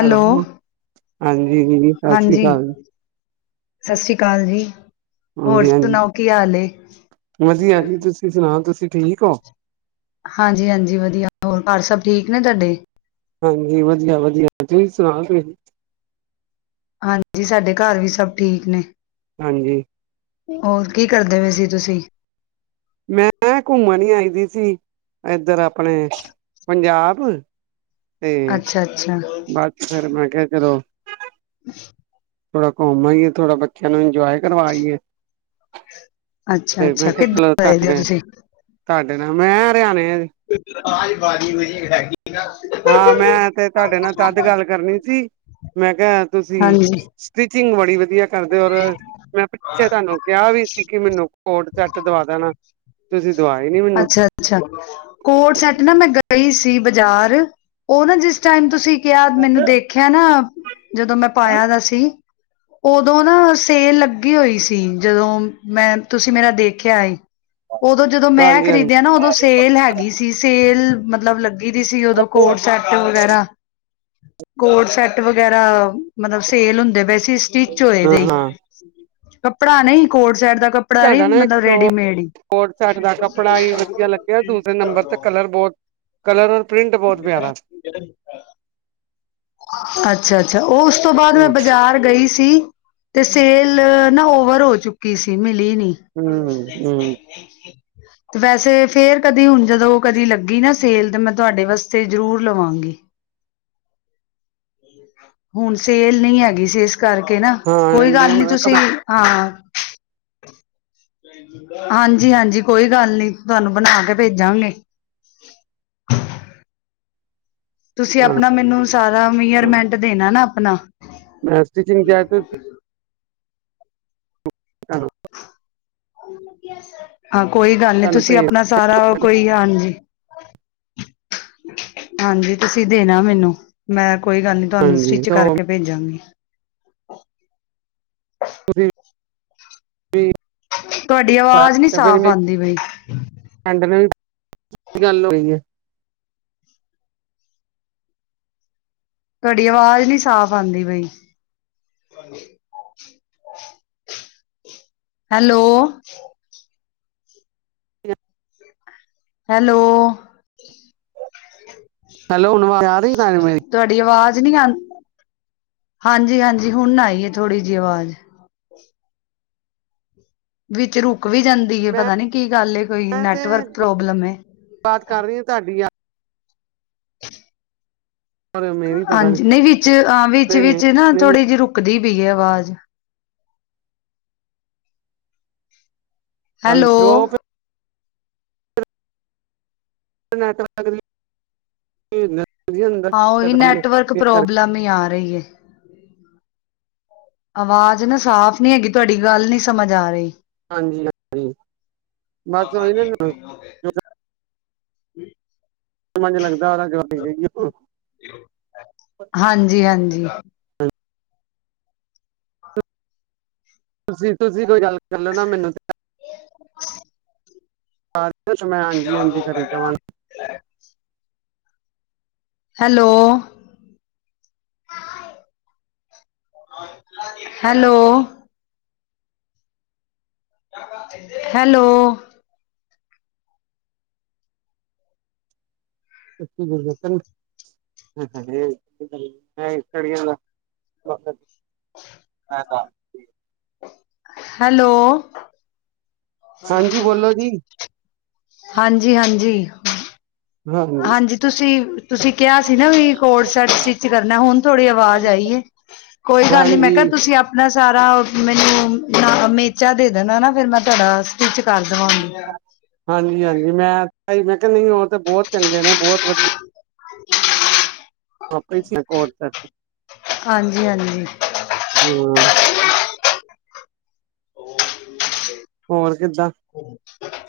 Hello ਹਾਂਜੀ ਸਤਿ ਸ੍ਰੀ ਹਾਂਜੀ ਅਕਾਲ ਸਤਿ ਸ੍ਰੀ ਅਕਾਲ ਜੀ ਹੋਰ ਹਾਂਜੀ ਹਾਂਜੀ ਸੁਣਾਓ ਕੀ ਹਾਲ ਏ ਮਤਆ ਜ ਤੁਸੀਂ ਸੁਣਾ ਤੁਸੀਂ। ਠੀਕੋ। ਹਾਂਜੀ ਹਾਂਜੀ ਵਧੀਆ ਹੋਰ ਘਰ ਸਭ ਠੀਕ ਨੇ ਤੁਹਾਡੇ। ਹਾਂਜੀ ਵਧੀਆ ਵਧੀਆ ਤੁਸੀਂ ਸੁਣਾ ਤੁਂ। ਹਾਂਜੀ ਸਾਡੇ ਘਰ ਵੀ ਸਭ ਠੀਕ ਨੇ। ਹਾਂਜੀ। ਹੋਰ ਕੀ ਕਰਦੇ ਹੋਏ ਸੀ ਤੁਸੀਂ? ਮੈਂ ਘੁੰਮਣ ਨ ਆਈ ਦੀ। ਸੀ ਇਏਧਰ ਆਪਣੇ ਪੰਜਾਬ। ਤੇ ਅੱਛਾ ਅੱਛਾ ਬਸ ਚ ਫਿਰ ਮੈਂ ਕਿਹਾ ਚਲੋ। ਥੋੜਾ ਘੁੰਮਾਂਏ ਥੋੜਾ ਬੱਚਿਆਂ ਨੂੰ ਇੰਨਜੋਏ। ਕਰਵਾਈਏ। ਅੱਛਾ ਤੇ ਮੈਂ ਅੱਛਾ ਕਿਹਾ ਚਲੋ ਕਿੱਦਾਂ ਦੇ? ਤੁਹਾਡੇ ਤੁਸੀ। ਤੁਹਾਡੇ ਮੈਂ ਹਰਿਆਣੇ ਤੋਂ ਹਾਂ ਮੈਂ ਤੇ ਤੁਹਾਡੇ ਨਾਲ ਤਦ ਗੱਲ ਕਰਨੀ ਸੀ ਮੈਂ ਕਿਹਾ ਤੁਸੀਂ ਹਾਂਜੀ ਸਟਿਚ। ਸਿੰਘ ਬੜੀ ਵਧੀਆ। ਕਰਦੇ ਔਰ ਮੈਂ ਪਿੱਛੇ ਤੁਹਾਨੂੰ ਕਿਹਾ ਵੀ ਸੀ ਕਿ ਮੈਨੂੰ। ਕੋਟ ਚੱਟ ਦਵਾ ਦੇਣਾ। ਤੁਸੀਂ ਦਵਾਏ ਨੀ ਮੈਨੂੰ ਅੱਛਾ ਅੱਛਾ ਕੋਟ ਸੈੱਟ ਨਾ ਮੈਂ। ਪਈ ਸੀ ਬਾਜ਼ਾਰ ਉਹ ਨਾ ਜਿਸ ਟਾਈਮ ਤੁਸੀਂ। ਕਿਹਾ ਮੈਨੂੰ ਹਾਂਜੀ ਦੇਖਿਆ ਨਾ ਜਦੋਂ ਮੈਂ ਪਾਇਆ ਤਾਂ ਸੀ। ਉਦੋਂ ਨਾ ਸੇਲ ਲੱਗੀ ਹੋਈ ਸੀ ਜਦੋਂ ਮੈਂ ਤੁਸੀਂ। ਮੇਰਾ ਦੇਖਿਆ ਸੀ। ਉਦੋਂ ਜਦੋਂ ਮੈਂ ਹਾਂਜੀ ਖਰੀਦਿਆ ਨਾ ਉਦੋਂ ਸੇਲ ਹੈਗੀ ਸੀ ਸੇਲ। ਮਤਲਬ ਲੱਗ। ਦੀ ਸੀ ਉਦੋਂ ਕੋਡ ਹਾਂ ਸੈੱਟ ਵਗੈਰਾ। ਕੋਡ ਸੈਟ ਵਗੈਰਾ ਮਤਲਬ ਸੇਲ ਹੁੰਦੇ ਬੈਸ। ਅ ਸਟਿਚ ਹੋਏ ਦਾ ਹੀ। ਹਾਂ ਕੱਪੜਾ ਨਹੀਂ ਕੋਟ ਸਾਈਡ ਦਾ। ਕੱਪੜਾ ਨਹੀਂ ਤੁਡਾ ਨਾ ਇੱਕ ਮਤਲਬ ਕੋ ਰੇਡੀਮੇਡ ਹੀ ਕੋਟਸੇਟ ਦਾ ਕੱਪੜਾ ਹੀ ਵਧੀਆ ਲੱਗਿਆ ਦੂਸਰੇ ਨੰਬਰ ਤੇ ਕਲਰ ਬੋਰਡ। ਕਲਰ। ਪ੍ਰਿੰਟ ਬਹੁਤ ਪਿਆਰਾ ਅੱਛਾ ਅੱਛਾ ਉਹ ਉਸ ਤੋਂ ਬਾਅਦ ਮੈਂ ਹੂੰ ਬਾਜ਼ਾਰ ਗਈ ਸੀ ਤੇ ਸੇਲ। ਨਾ ਓਵਰ ਹੋ ਚੁੱਕੀ ਸੀ ਮਿਲ। ਹਮ ਹਮ। ਤੇ ਵੈਸੇ ਫਿਰ ਕਦੀ ਹੁਣ ਜਦੋਂ ਕਦੀ ਲੱਗੀ ਨਾ ਸੇਲ ਤੇ ਮਤਲ। ਤੁਹਾਡੇ ਵਾਸਤੇ ਜ਼ਰੂਰ ਲਵਾਂਗੀ ਹੁਣ ਸੇਲ ਨਹੀਂ ਹੈਗੀ ਸਿ। ਕਰਕੇ ਨਾ ਹਾਂ ਕੋਈ ਲੈਂਦੇ ਗੱਲ ਨੀ ਤੁਸੀਂ ਹਾਂ। ਹਾਂਜੀ ਹਾਂਜੀ ਕੋਈ ਗੱਲ ਨੀ ਤੁਹਾਨੂੰ ਬਣਾ ਕੇ ਭੇਜਾਂਗੇ। ਤੁਸੀਂ ਆਪਣਾ ਮੈਨੂੰ ਸਾਰਾ ਮੀਅਰਮੈਂਟ ਦੇਣਾ ਨਾ। ਹਨ। ਮੈਂ ਸਟਿਚਿੰਗ ਕ। ਚਹੋ। [unintelligible] ਹਾਂ ਕੋਈ ਗੱਲ ਨਹੀਂ ਤੁਹਾਨੂੰ ਤੁਸੀਂ ਭੇਜ ਆਪਣਾ ਸਾਰਾ ਕੋਈ ਹਾਂਜੀ। ਹਾਂਜੀ ਤੁਸੀਂ ਦੇਣਾ ਮੈਨੂੰ ਮੈਂ। ਕੋਈ ਗੱਲ ਨੀ ਤੁਹਾਨੂੰ ਹਾਂਜੀ ਸਟਿੱਚ ਤੋਂ ਕਰਕੇ ਭੇਜਾਂਗੇ। [inaudible] ਤੁਸੀਂ। ਫਿਰ [inaudible] ਤੁਹਾਡੀ ਆਵਾਜ਼ ਨੀ ਮੇਰੀ ਸਾਫ਼ ਆਉਂਦੀ ਬਈ। ਫਰੈਂਡ ਨੇ ਵੀ ਗੱਲ ਹੋਈ ਆ। ਤੁਹਾਡੀ ਅਵਾਜ਼ ਨੀ ਸਾਫ਼ ਆਉਂਦੀ ਬਈ। ਹੈਲੋ। ਹੈਲੋ। ਹੈਲੋ ਹੁਣ ਆਵਾਜ਼ ਆ ਰਹੀ? ਤੁਹਾਨੂੰ ਮੇਰੀ ਤੁਹਾਡੀ ਆਵਾਜ਼। ਆਂ ਹਾਂਜੀ ਹਾਂਜੀ ਹੁਣ ਆਈ ਥੋੜੀ ਜਿਹੀ ਆਵਾਜ਼। ਵਿੱਚ ਰੁਕ। ਰੁੱਕ ਵੀ ਜਾਂਦੀ ਮੈਂ ਪਤਾ ਨੀ ਕੀ ਗੱਲ ਕੋਈ ਮੈਂ ਤੇ ਨੈਟਵਰਕ ਪ੍ਰੋਬਲਮ। ਬਾਤ ਕਰ ਰਹੀ ਹਾਂ ਤੁਹਾਡੀ ਔਰ ਮੇਰੀ ਪਤਾ ਨੀ ਹਾਂਜੀ ਨਹੀਂ ਵਿੱਚ ਹਾਂ ਵਿੱਚ ਨਹੀਂ ਨਹੀਂ ਵਿੱਚ ਨਾ ਨਹੀਂ ਨਹੀਂ ਥੋੜੀ ਜਿਹੀ ਰੁਕ । ਰੁੱਕਦੀ ਪਈ ਹੈ ਆਵਾਜ਼। ਪੰਜ ਹੈਲੋ ਜੋੋਕ। [unintelligible] ਅੰਦਰ ਹਾਂ ਉਹੀ ਨੈਟਵਰਕ ਇਸ ਕਰਕੇ ਪ੍ਰੋਬਲਮ ਹੀ ਆ ਰਹੀ ਹੈ। ਆਵਾਜ਼ ਨਾ ਸਾਫ਼ ਨੀ ਹੈਗੀ ਤੁਹਾਡੀ ਗੱਲ ਨੀ ਸਮਝ ਆ ਰਹੀ। ਹਾਂਜੀ ਹਾਂਜੀ ਬਸ ਉਹੀ ਨਾ। ਹਮ। ਝ ਲੱਗਦਾ ਜਇ। ਹਾਂਜੀ ਹਾਂਜੀ ਤੁਸੀਂ ਤੁਸੀਂ ਕੋਈ ਗੱਲ ਕਰਲੋ ਨਾ ਮੈਨੂੰ। ਹਾਂ। ਮੈਂ ਹਾਂਜੀ ਹਾਂਜੀ ਖਰੀਦਵਾਂਗਾ। ਹੈਲੋ। ਹੈਲੋ। ਹੈਲੋ। [unintelligible] ਹੈਲੋ। ਹਾਂਜੀ ਬੋਲੋ ਜੀ। ਹਾਂਜੀ ਹਾਂਜੀ। ਹਾਂਜੀ ਤੁਸੀਂ ਤੁਸੀਂ ਕਿਹਾ ਸੀ ਨਾ ਵੀ ਕੋਡ ਸੈਟ ਸਟਿੱਚ ਕਰਨਾ ਹੁਣ ਥੋੀ ਆਵਾਜ਼ ਆਈ ਕੋਈ ਗੱਲ ਨੀ ਮੈਂ ਕਿਹਾ ਹਾਂਜੀ ਤੁਸੀਂ ਆਪਣਾ। ਸਾਰਾ ਮੈਨੂੰ ਨਾ ਇਹ ਮੇਚਾ ਦੇ ਦਿੰਨਾਂ ਨਾ ਫਿਰ ਮੈਂ ਤੁਹਾਡਾ ਸਟਿਚ ਕਰ ਦੇਵਾਂਗੀ [inaudible] ਹਾਂਜੀ-ਹਾਂਜੀ ਮੈਂ [unintelligible] ਤੇ ਬਹੁਤ ਚੰਗੇ ਨੇ ਬਹੁਤ ਵਧੀਆ। [inaudible] [unintelligible] ਹਾਂਜੀ ਹਾਂਜੀ ਹਮ [inaudible] ਹੋਰ ਕਿੱਦਾਂ?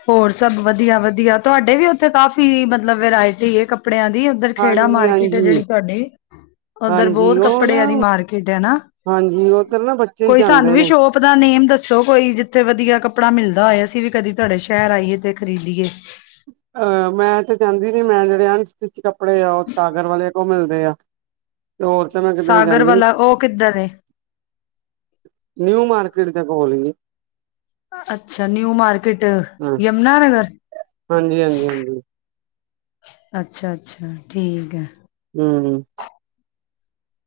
ਹੋਰ ਸਭ ਵਧੀਆ-ਵਧੀਆ, ਤੁਹਾਡੇ ਵੀ ਉੱਥੇ ਕਾਫੀ ਮਤਲਬ ਵੈਰਾਇਟੀ ਏ ਕੱਪ ਪੜਿਆਂ ਦੀ ਉਧਰ ਖੇੜਾ ਹਾਂਜੀ ਮਾਰਕੀਟ ਹੈ ਹਾਂਜੀ ਜਿਹੜੀ ਤੁਹਾਡੀ, ਓਧਰ ਹਾਂਜੀ ਬਹੁਤ ਉਹ ਨਾ ਕੱਪੜਿਆ ਦੀ ਮਾਰਕੀਟ ਏ ਨਾ, ਹਾਂਜੀ ਉਧਰ ਨਾ ਬੱਚੇ ਹੀ ਕੋਈ ਸਾਨੂੰ ਜਾਂਦੇ ਵੀ ਨੇ ਸ਼ੋਪ ਦਾ ਨੇਮ ਦੱਸ ਸੋ ਕੋਈ ਜਿੱਥੇ ਵਧੀਆ ਕੱਪੜਾ ਮਿਲਦਾ ਹੋਏ। ਸੀ ਵੀ ਕਦੀ ਤੁਹਾਡੇ ਸ਼ਹਿਰ ਆਈਏ ਤੇ ਖਰੀਦੀਏ। ਆਹ ਮੈਂ ਤੇ ਕਹਿੰਦੀ ਵਈ ਮੈਂ ਜਿਹੜੇ [unintelligible] ਕੱਪੜੇ ਆ, ਉਹ ਸਾਗਰ ਵਾਲੇ ਕੋਲ ਮਿਲਦੇ ਆ। [inaudible] ਮੈਂ ਕਿਧਰੇ ਸਾਗਰ ਜਾਂਦੀ ਨੀ ਵਾਲਾ ਉਹ ਕਿੱਧਰ ਐ। ਨਿਊ ਮਾਰਕੀਟ ਦੇ ਕੋਲ ਈ ਏ। ਅੱਛਾ ਨਿਊ ਮਾਰ ਕਿਟ ਹਾਂ ਯਮੁਨਾ ਨਗਰ ਹਾਂਜੀ ਹਾਂਜੀ ਹਾਂਜੀ ਅੱਛਾ-ਅੱਛਾ, ਠੀਕ ਏ। ਹੂੰ, ਹੂੰ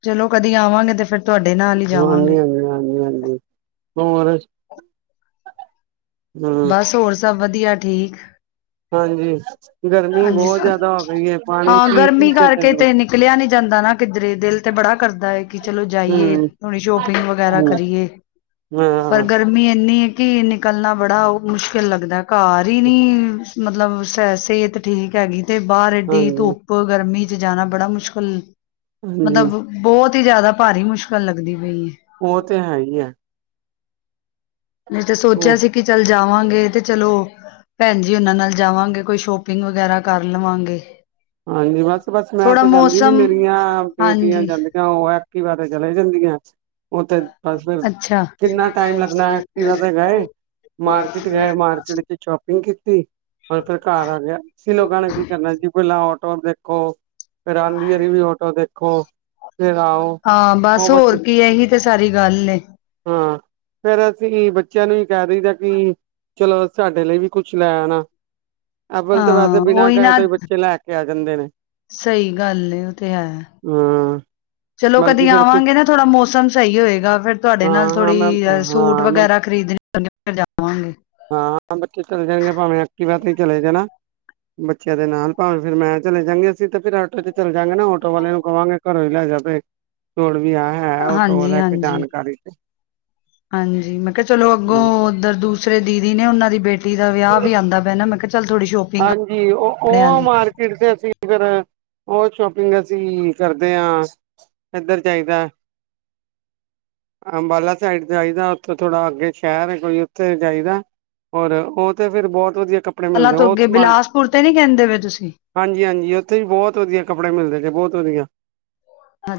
ਚਲੋ ਕਦੀ ਆਵਾਂਗੇ, ਤੇ ਫਿਰ ਤੁਹਾਡੇ ਨਾਲ ਹੀ ਜਾਵਾਂਗੇ ਹਾਂਜੀ-ਹਾਂਜੀ-ਹਾਂਜੀ-ਹਾਂਜੀ ਹੋਰ ਹਮ ਬਸ ਹੋਰ ਸਭ ਵਧੀ ਧੀਆ ਠੀਕ ਹਾਂਜੀ ਗਰਮੀ ਹਾਂਜੀ ਬਹੁਤ ਅ, ਜਿਆਦਾ ਹੋ ਗਈ ਹੈ ਪਾਣੀ ਹਾਂ ਪੀ ਪੀ ਗਰਮੀ ਕੇ ਤੇ ਕਰਕੇ ਤੇੇ ਨਿਕਲਿਆ ਨੀ ਜਾਂਦਾ ਨਾ ਕਿੱਧਰੇ, ਦਿਲ ਤੇ ਬੜਾ ਕਰਦਾ ਏ। ਕਿ ਚਲੋ ਜਾਈਏ ਹਮ ਥੋੜੀ ਸ਼ੋਪਿੰਗ ਵਗੈਰਾ ਹਮ ਕਰੀਏ, ਪਰ ਹਾਂ ਗਰਮੀ ਇੰਨੀ ਐ ਕੀ ਨਿਕਲਣਾ ਬੜਾ ਉਹ ਮੁਸ਼ਕਿਲ ਲੱਗਦਾ। ਘਰ ਈ ਨੀ ਮਤਲਬ ਸੈਸ ਸਿਹਤ ਠੀਕ ਹੈਗੀ। ਤੇ ਬਾਹਰ ਏਡੀ ਹਾਂਜੀ ਧੁੱਪ, ਗਰਮੀ ਚ ਜਾਣਾ ਬੜਾ ਮੁਸ਼ਕਲ ਹਾਂਜੀ ਮਤਲਬ ਬਹੁਤ ਬਹੁਤੀ ਜ਼ਿਆਦਾ ਭਾਰੀ ਮੁਸ਼ਕਿਲ ਲੱਗਦੀ। ਪਈ ਹੈ ਉਹ ਤੇ ਹੈ ਈ ਐ। ਨਹੀਂ ਤਾਂ ਸੋਚਿਆ ਸੀ ਕਿ ਚੱਲ ਜਾਵਾਂਗੇ ਤੇ ਚਲੋ ਭੈਣ ਜੀ ਉਹਨਾਂ ਨਾਲ ਜਾਵਾਂਗੇ, ਕੋਈ ਸ਼ੋਪਿੰਗ ਵਗੈਰਾ ਕਰ ਲਵਾਂਗੇ। ਹਾਂਜੀ ਬਸ-ਬਸ ਮੈਂ ਥੋੜਾ ਤੇ ਜਾਂਦੀ ਨੀ ਮੌਸਮ ਮੇਰੀਆਂ ਬੇਟੀਆਂ ਹਾਂਜੀ ਜਾਂਦੀਆਂ, ਉਹ ਐਕਟੀਵਾ ਤੇ ਚਲੇ ਜਾਂਦੀਆਂ। ਉਹ ਤੇ ਬਸ ਫਿਰ ਅੱਛਾ ਕਿੰਨਾ ਟਾਈਮ ਲੱਗਣਾ ਐਕਟੀਵਾ ਤੇ ਗਏ, ਮਾਰਕਿਟ ਗਏ ਮਾਰਕਿਟ ਚ ਸ਼ੋਪਿੰਗ ਕੀ ਤੇ ਹੋਰ ਫਿਰ ਘਰ ਆ ਗਿਆ, ਅਸੀਂ ਲੋਕਾਂ ਨੇ ਕੀ ਕਰਨਾ ਜੀ ਪਹਿਲਾਂ ਆਟੋ ਦੇਖੋ ਫਿਰ ਆਂਦੀ ਵਾਰੀ ਵੀ ਆਟੋ ਦੇਖੋ, ਫ਼ੇਰ ਆਓ ਹਾਂ ਉਹ ਹੋਰ ਬਸ ਕੀ ਇਹੀ ਤੇ ਸਾਰੀ ਗੱਲ ਏ ਹਾਂ ਫੇਰ ਅਸੀਂ ਬ ਬੱਚਿਆਂ ਨੂੰ ਈ ਕਹਿ ਦਈ ਦਾ ਕਿ ਚਲੋ ਸਾਡੇ ਲਈ ਵੀ ਕੁਛ ਲੈ ਆਣਾ। ਅੱਵਲ ਤੇ ਵੈਸੇ ਹਾਂ ਬਿਨਾਂ ਉਹੀ ਕਹੇ ਨਾ ਤੋਂ ਹੀ ਬੱ ਸਹੀ ਗੱਲ ਏ ਉਹ ਤੇ ਹੈ, ਹਾਂ ਚਲੋ ਬਲਕਿ ਕਦੀ ਫਿਰ ਆਵਾਂਗੇ ਨਾ ਥੋੜਾ ਮੌਸਮ ਸਹੀ ਹੋਏਗਾ, ਫੇਰ ਤੁਹਾਡੇ ਹਾਂ ਨਾਲ ਹਾਂ ਥੋੜ੍ਹੀ ਮੈਂ ਅ ਸੂਟ ਹਾਂ ਮੈਂ ਵਗੈਰਾ ਖ਼ਰੀਦਣੇ ਵੀ ਜਾਵਾਂਗੇ। ਹਾਂ ਬੱਚੇ ਚਲੇ ਜਾਣਗੇ ਭਾਵੇਂ ਐਕਟੀਵਾ ਤੇ ਚਲੇ ਜਾਣਾ ਬੱਚਿਆਂ ਦੇ ਨਾਲ ਭਾਵੇਂ ਫਿਰ ਮੈਂ ਚਲੇ ਜਾਂਗੇ, ਅਸੀਂ ਤੇ ਫਿਰ ਆਟੋ ਚ ਚਲੇ ਜਾਂਗੇ ਨਾ ਆਟੋ ਵਾਲੇ ਨੂੰ ਕਵਾਂਗੇ ਘਰੋਂ ਹੀ ਲੈ ਜਾ ਬਈ, ਤੁਰਣ - ਵੀ ਹਾਂ ਹੈ ਓਟੋ ਹਾਂਜੀ ਵਾਲਾ ਇੱਕ ਹਾਂਜੀ ਜਾਣਕਾਰੀ 'ਚ । ਹਾਂਜੀ, ਮੈਂ ਕਿਹਾ ਚਲੋ ਅੱਗੋਂ ਉੱਧਰ ਦੂਸਰੇ ਦੀਦੀ ਨੇ ਉਹਨਾਂ ਦੀ ਬੇਟੀ ਦਾ ਵਿਆਹ ਵੀ ਆਉਂਦਾ ਪਿਆ ਨਾ, ਮੈਂ ਕਿਹਾ ਚੱਲ ਥੋੜੀ ਸ਼ੋਪਿੰਗ ਹਾਂਜੀ ਉਹ, ਕੱਪੜਿਆਂ ਉਹ ਦੀ ਮਾਰਕੀਟ ਤੇ ਅਸੀਂ ਫਿਰ ਉਹ ਸ਼ੋਪਿੰਗ ਅਸੀਂ ਕਰਦੇ ਹਾਂ ਇੱਧਰ ਜਾਈਦਾ ਅੰਬਾਲਾ ਸਾਈਡ ਜਾਈਦਾ, ਉੱਥੋਂ ਥੋੜਾ ਅੱਗੇ ਸ਼ਹਿਰ ਹੈ ਕੋਈ ਉੱਥੇ ਜਾਈਦਾ। ਔਰ ਉਹ ਤੇ ਫੇਰ ਬਹੁਤ ਵਧੀਆ ਕੱਪੜੇ ਪਹਿਲਾਂ ਮਿਲਦੇ ਆ ਤੋਂ ਓ ਅੱਗੇ ਬਿਲਾਸਪੁਰ ਤੇ ਨੀ ਕਹਿੰਦੇ ਪਏ ਤੁਸੀਂ? ਹਾਂਜੀ ਹਾਂਜੀ ਉੱਥੇ ਵੀ ਬਹੁਤ ਵਧੀਆ ਕੱਪੜੇ ਮਿਲਦੇ ਨੇ ਬਹੁਤ ਵਧੀਆ।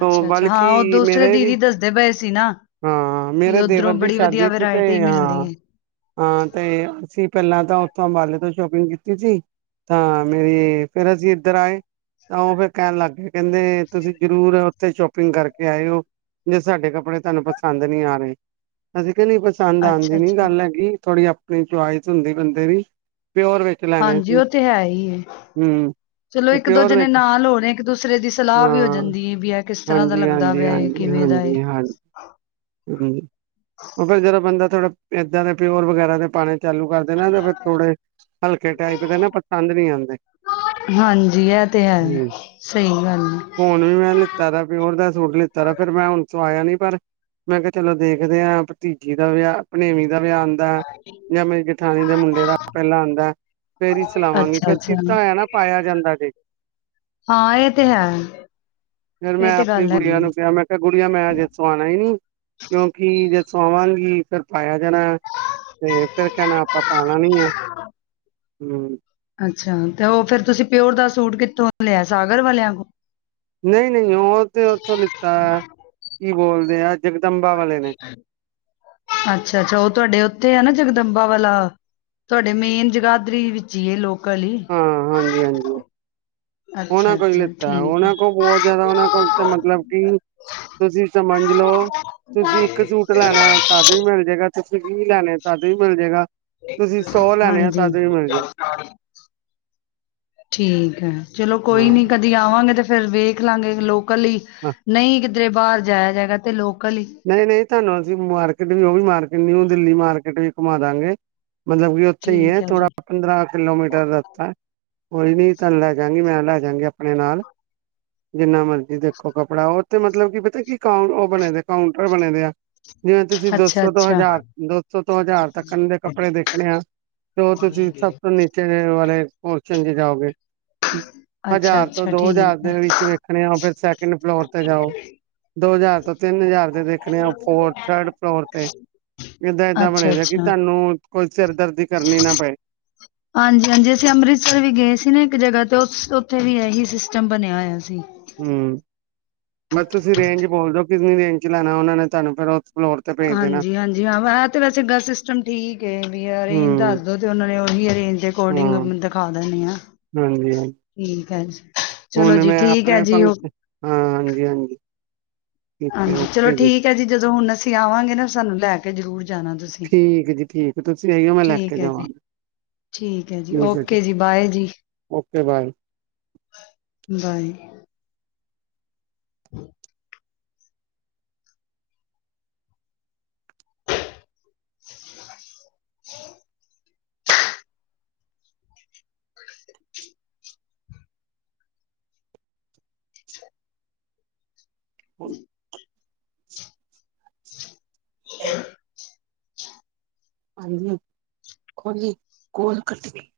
ਤੋ ਅੱਛਾ ਹਾਂ ਉਹ ਬਲਕਿ, ਦੂਸਰੇ ਮੇਰੇ ਵੀ, ਦੀਦੀ ਦੱਸਦੇ ਪਏ ਸੀ ਨਾ ਹਾਂ ਕਿ ਮੇਰੇ ਉੱਧਰੋਂ ਦੇਵਰ ਦੀ ਬੜੀ ਸ਼ਾਦੀ ਵਧੀਆ ਸੀ ਵਰਾਇਟੀ ਤੇ ਹਾਂ, ਮਿਲਦੀ ਹੈ ਹਾਂ ਤੇ ਅਸੀ ਪਹਿਲਾਂ ਤਾਂ ਉੱਥੋਂ ਅੰਬਾਲੇ ਤੋਂ ਸ਼ੋਪਿੰਗ ਕੀ ਤੀ ਤਾਂ ਮੇਰੀ, ਫੇਰ ਅਸੀਂ ਇੱਧਰ ਆਏ ਤਾਂ ਉਹ ਫੇਰ ਕਹਿਣ ਲੱਗ ਗਏ ਕਹਿੰਦੇ ਤੁਸੀਂ ਜਰੂਰ ਉੱਥੇ ਸ਼ੋਪਿੰਗ ਕਰਕੇ ਆਏ ਹੋ ਜੇ ਸਾਡੇ ਕੱਪੜੇ ਤੁਹਾਨੂੰ ਪਸੰਦ ਨਹੀਂ ਆ ਰਹੇ। ਅਸੀਂ ਕੇ ਨੀ ਪਸੰਦ ਆਂਦ ਅੱਛਾ ਦੀ ਨੀ ਅੱਛਾ ਗੱਲ ਹੈਗੀ, ਥੋੜ੍ਹੀ ਅਪ ਆਪਣੀ ਚੋਇਜ਼ ਹੁੰਦੀ ਬੰਦੇ ਦੀ, ਪਿਓਰ ਵੇ ਹਾਂਜੀ ਉਹ ਤੇ ਹੈ ਹੀ ਏ। ਹੂੰ ਚਲੋ ਤੇ ਇੱਕ ਦੋ ਪਿਓਰ ਜਣੇ ਵਿੱਚ ਨਾਲ ਹੋਣ, ਇੱਕ ਦੂਸਰੇ ਦੀ ਸਲਾਹ ਵੀ ਹੋ ਹਾਂ ਜਾਂਦੀ ਏ, ਬਈ ਇਹ ਕਿਸ ਤਰ੍ਹਾਂ ਦਾ ਹਾਂਜੀ ਲੱਗਦਾ ਹਾਂਜੀ ਪਿਆ ਏ, ਕਿਵੇਂ ਦਾ ਏ ਹਮ। ਔਫਰ ਜਰਾ [unintelligible] ਬੰਦਾ। ਥੋੜਾ ਏਦਾਂ ਦੇ ਪਿਓਰ ਵਗੈਰਾ ਦੇ ਪਾਣੇ। ਚਾਲੂ ਕਰਦੇ ਨਾ ਤੇ ਫਿਰ ਥੋੜੇ ਹਲਕੇ ਟਾਈਪ ਦੇ ਨਾ ਪਸੰਦ ਨੀ ਆਉਂਦੇ ਹਾਂਜੀ ਇਹ ਤੇ ਹੈ ਹਮ ਸਹੀ ਗੱਲ ਏ। ਹੁਣ ਵੀ ਮੈਂ ਲਿੱਤਾ ਦੇ ਪਿਓਰ ਦਾ ਸੂਟ ਲਿੱਤਾ ਫੇਿਰ ਮੈਂ ਹੁਣ ਤੋ ਆਇਆ ਨੀ ਪਰ। ਮੈਂ ਕਿਹਾ ਚਲੋ ਦੇਖਦੇ ਹਾਂ ਭਤੀਜੀ ਦਾ ਵਿਆਹ ਆਪਣੇਵੀ। ਦਾ ਵੀਆ ਆਉਂਦਾ ਜਾਂ ਮੇਰੀ ਜਠਾਣੀ ਦੇ ਮੁੰਡੇ ਦਾ ਪਹਿਲਾਂ ਆਉਂਦਾ ਫੇਰ ਹੀ ਸਿਲਾਵਾਂਗੀ ਅੱਛਾ ਫੇਰ ਅੱਛਾ ਸਤਾਾ ਆਇਆ ਨਾ ਪਾਇਆ ਜਾਂਦਾ ਜੇ ਹਾਂ ਇਹ ਤੇ ਹੈ ਫੇਰ ਇਹ ਮੈਂ ਤੇ ਆਪਣੀ ਗੱਲ ਹੈਗੀ ਗੁੜੀਆਂ ਨੂੰ ਏ। ਕਿਹਾ ਮੈਂ ਕਿਹਾ ਗੁੜੀਆਂ ਮੈਂ ਅਜੇ ਸਵਾਣਾ ਹੀ ਨੀ। ਕਿਉਂਕਿ ਜ ਸੋਵਾਨ ਵੀ ਫਿਰ ਪਾਇਆ। [inaudible] ਜਣਾ ਤੇ ਫੇਿਰ ਕਹਿਣਾ ਆਪਾਂ ਪਾਣਾ ਨੀ ਆ। ਹਮ। ਅੱਛਾ ਤੇ ਉਹ ਫਿਰ ਤੁਸੀਂ ਪਿਓਰ ਦਾ ਸੂਟ ਕਿੱਥੋਂ ਲਿਆ ਸਾਗਰ ਵਾਲਿਆਂ ਕੋ ਨਹੀਂ ਨਹੀਂ ਉਹ ਤੇ ਉਥੋਂ ਲਿੱਤਾ ਕੀ ਬੋਲ ਦਿਆ। ਅੱਛਾ ਅੱਛਾ ਉਹ ਤੁਹਾਡੇ ਉੱਥੇ ਹੈ ਨਾ ਜਗ ਦੰਬਾ ਵਾਲਾ ਤੁਹਾਡੇ ਮੇਨ ਜਗਾਦਰੀ ਵਿੱਚ ਹੀ ਇਹ ਲੋ ਹਾਂ ਹਾਂਜੀ ਹਾਂਜੀ। ਅੱਛਾ ਉਹਨਾਂ ਕੋਲ ਹੀ ਅੱਛਾ ਲਿੱਤਾ ਠੀਕ ਹੈ ਉਹਨਾਂ ਕੋ ਬਹੁਤ ਜ਼ਿਆਦਾ ਉਹਨਾਂ ਕੋਲ ਮਤਲਬ ਕਿ ਤੁਸੀਂ ਸਮਝ ਲਓ ਤੁਸੀਂ ਇੱਕ ਸੂਟ ਲੈਣਾ ਤੁਡ ਵੀ ਮਿਲ ਜੇਗਾ। ਸੀ ਕੀ ਲੈਣੇ ਤਦ ਵੀ ਮਿਲ ਜੇਗਾ। ਹਾਂਜੀ। ਜਾਏ ਠੀਕ ਹੈ। ਚਲੋ ਕੋਈ ਹਾਂ ਨੀ ਕਦੀ ਆਵਾਂਗੇ ਤੇ। ਫੇਰ, ਵੇਖ ਲਾਂਗੇ ਲੋਕ। ਕੱਲੀ ਨਹੀਂ ਕਿ- ਤੇ, ਬਾਹਰ ਜਾਇਆ ਜਾਏਗਾ, ਤੇ ਲੋਕ। ਨਹੀਂ- ਨਹੀਂ ਤੁਹਾਨੂੰ ਅਸੀਂ ਮਾਰਕੀਟ ਵੀ ਉਹ ਵੀ ਮਾਰਕੀਟ। ਨਿਊ ਦਿੱਲੀ ਮਾਰਕੀਟ ਵੀ ਘੁਮਾ ਦਾਂਗੇ। ਮਤਲਬ ਕਿ ਉੱਥੇ ਹੀ ਹੈ। ਠੀਕ ਥੋੜਾ ਜੀ ਪੰਦਰਾਂ ਕਿਲੋਮੀਟਰ ਰਤਾ ਹੇ। ਕੋਈ ਨੀ ਤੁਹਾਨੂੰ ਲੈ ਜਾਾਂਗੀ, ਮੈਂ ਲੈ ਜਾਂਗੀ ਆਪਣੇ ਨਾਲ। ਜਿੰਨਾ ਮਰਜ਼ੀ ਦੇਖੋ ਕੱਪੜਾ ਉਹ। ਤੇ ਮਤਲਬ ਕੀ ਪਤਾ ਕੀ, ਕ ਉਹ ਬਣੇ ਦੇ। ਕਾਊਂਟਰ ਬਣੇ ਵੇ ਆ। ਜਿਵੇਂ ਤੁਸੀਂ, ਦੋ ਅੱਛਾ ਸੌ ਤੋਂ ਅੱਛਾ ਹਜ਼ਾਰ- ਦੋ ਸੌ ਤੋਂ ਹਜ਼ਾਰ ਤੱਕਣ ਦੇ ਕੱਪੜੇ ਦੇਖਣੇ ਆ। ਤੇ ਉਹ ਤੁਸੀਂ ਸਭ ਤੋਂ ਨੀਚੇ ਵਾਲੇ। ਹੋਰ ਚੰਗੇ ਜਾਓਗੇ। ਅੱਛਾ ਹਜ਼ਾਰ ਤੋਂ ਅੱਛਾ ਦੋ ਹਜ਼ਾਰ ਠੀਕ ਦੇ ਹੈ ਵਿੱਚ ਵੇਖਣੇ ਆ, ਫੇਰ ਸੈਕਿੰਡ ਫਲੋਰ ਤੇ ਜਾਓ, ਦੋ ਹਜ਼ਾਰ ਤੋਂ- ਹਜ਼ਾਰ ਤੇ ਦੇਖਣੇ ਆ ਫੋਰਥ ਥਰਡ ਫਲੋਰ ਤੇ ਏਦਾਂ-ਏਦਾਂ ਅੱਛਾ ਬਣੇ ਦੇ ਕਿ ਅੱਛਾ ਤੁਹਾਨੂੰ ਕੋਈ ਸਿਰਦਰਦੀ ਕਰਨੀ ਨਾ ਪਏ ਹਾਂਜੀ, ਹਾਂਜੀ ਅਸੀਂ ਅੰਮ੍ਰਿਤਸਰ ਵੀ ਗਏ ਸੀ ਨਾ ਇੱਕ ਜਗ੍ਹਾ ਤੇਂ। ਉਸ ਉਥੇ ਵੀ ਇਹੀ ਸਿਸਟਮ ਬਣਿਆਂ ਹੋਇਆਂ ਸੀ। ਹਮ। ਮਤ ਤੁਸੀਂ ਰੇਂਜ ਬੋਲਦੇ ਹੋ। ਕਿੰਨੀਂ ਰੇਜ ਚ ਲੈਣਾਂ ਉਹਨਾਂ ਨੇਂ ਤੁਹਾਂਨੂੰ ਪਹਿਲੋਂ। ਹਾਂਜੀ ਹਾਂਜੀ ਹਾਂ ਐ ਤੇ ਵੈਸੇ ਹੈਗਾ ਸਿਸਟਮ ਠੀਕ ਐ। ਬਈ ਅਰੇਂਜ ਦਸ ਹੂੰ ਦੋ ਤੇ ਓਨਾਂ ਨੇਂ ਓਹੀ ਅਰੇਂਜ ਦੇ ਹਾਂ ਅਕੋਰਡਿੰਗ ਦਿਖਾ ਦੇਣੇ ਆ। ਹਾਂਜੀ ਹਾਂਜੀ ਠੀਕ ਹਾਂਜੀ। ਹੁਣ ਮੈਂ ਆਪਣੇਂ ਪੰਕ ਹਾਂ ।ਹਾਂਜੀ, ਹਾਂਜੀ। ਠੀਕ ਹੈ ਹਾਂਜੀ ਚਲੋਂ ਓਕੇ ਠੀਕ ਹੈਂ ਜੀ। ਜਦੋਂ ਹੁਣ ਅਸੀਂ ਆਂਵਾਂਗੇ ਨਾ ਸਾਂਨੂੰ ਲੈ ਕੇ। ਜਾਉਗੇ। ਠੀਕ ਜੀ ਠੀਕ। ਤੁਸੀਂ ਆਇਓਂ ਮੈਂ ਲੈ ਕੇ ਠੀਕ ਹੈ ਜੀ ਜਾਵਾਂਗਾ ਹੈ ।ਠੀਕ ਜੀ। ਓਕੇ ਬਾਏ ਜੀ ਓਕੇ ਬਾਏ। ਬਾਏ। [inaudible] [inaudible] [inaudible] [inaudible] ਖੋਲੀ ਗੋਲ ਕੱਟਣੀ।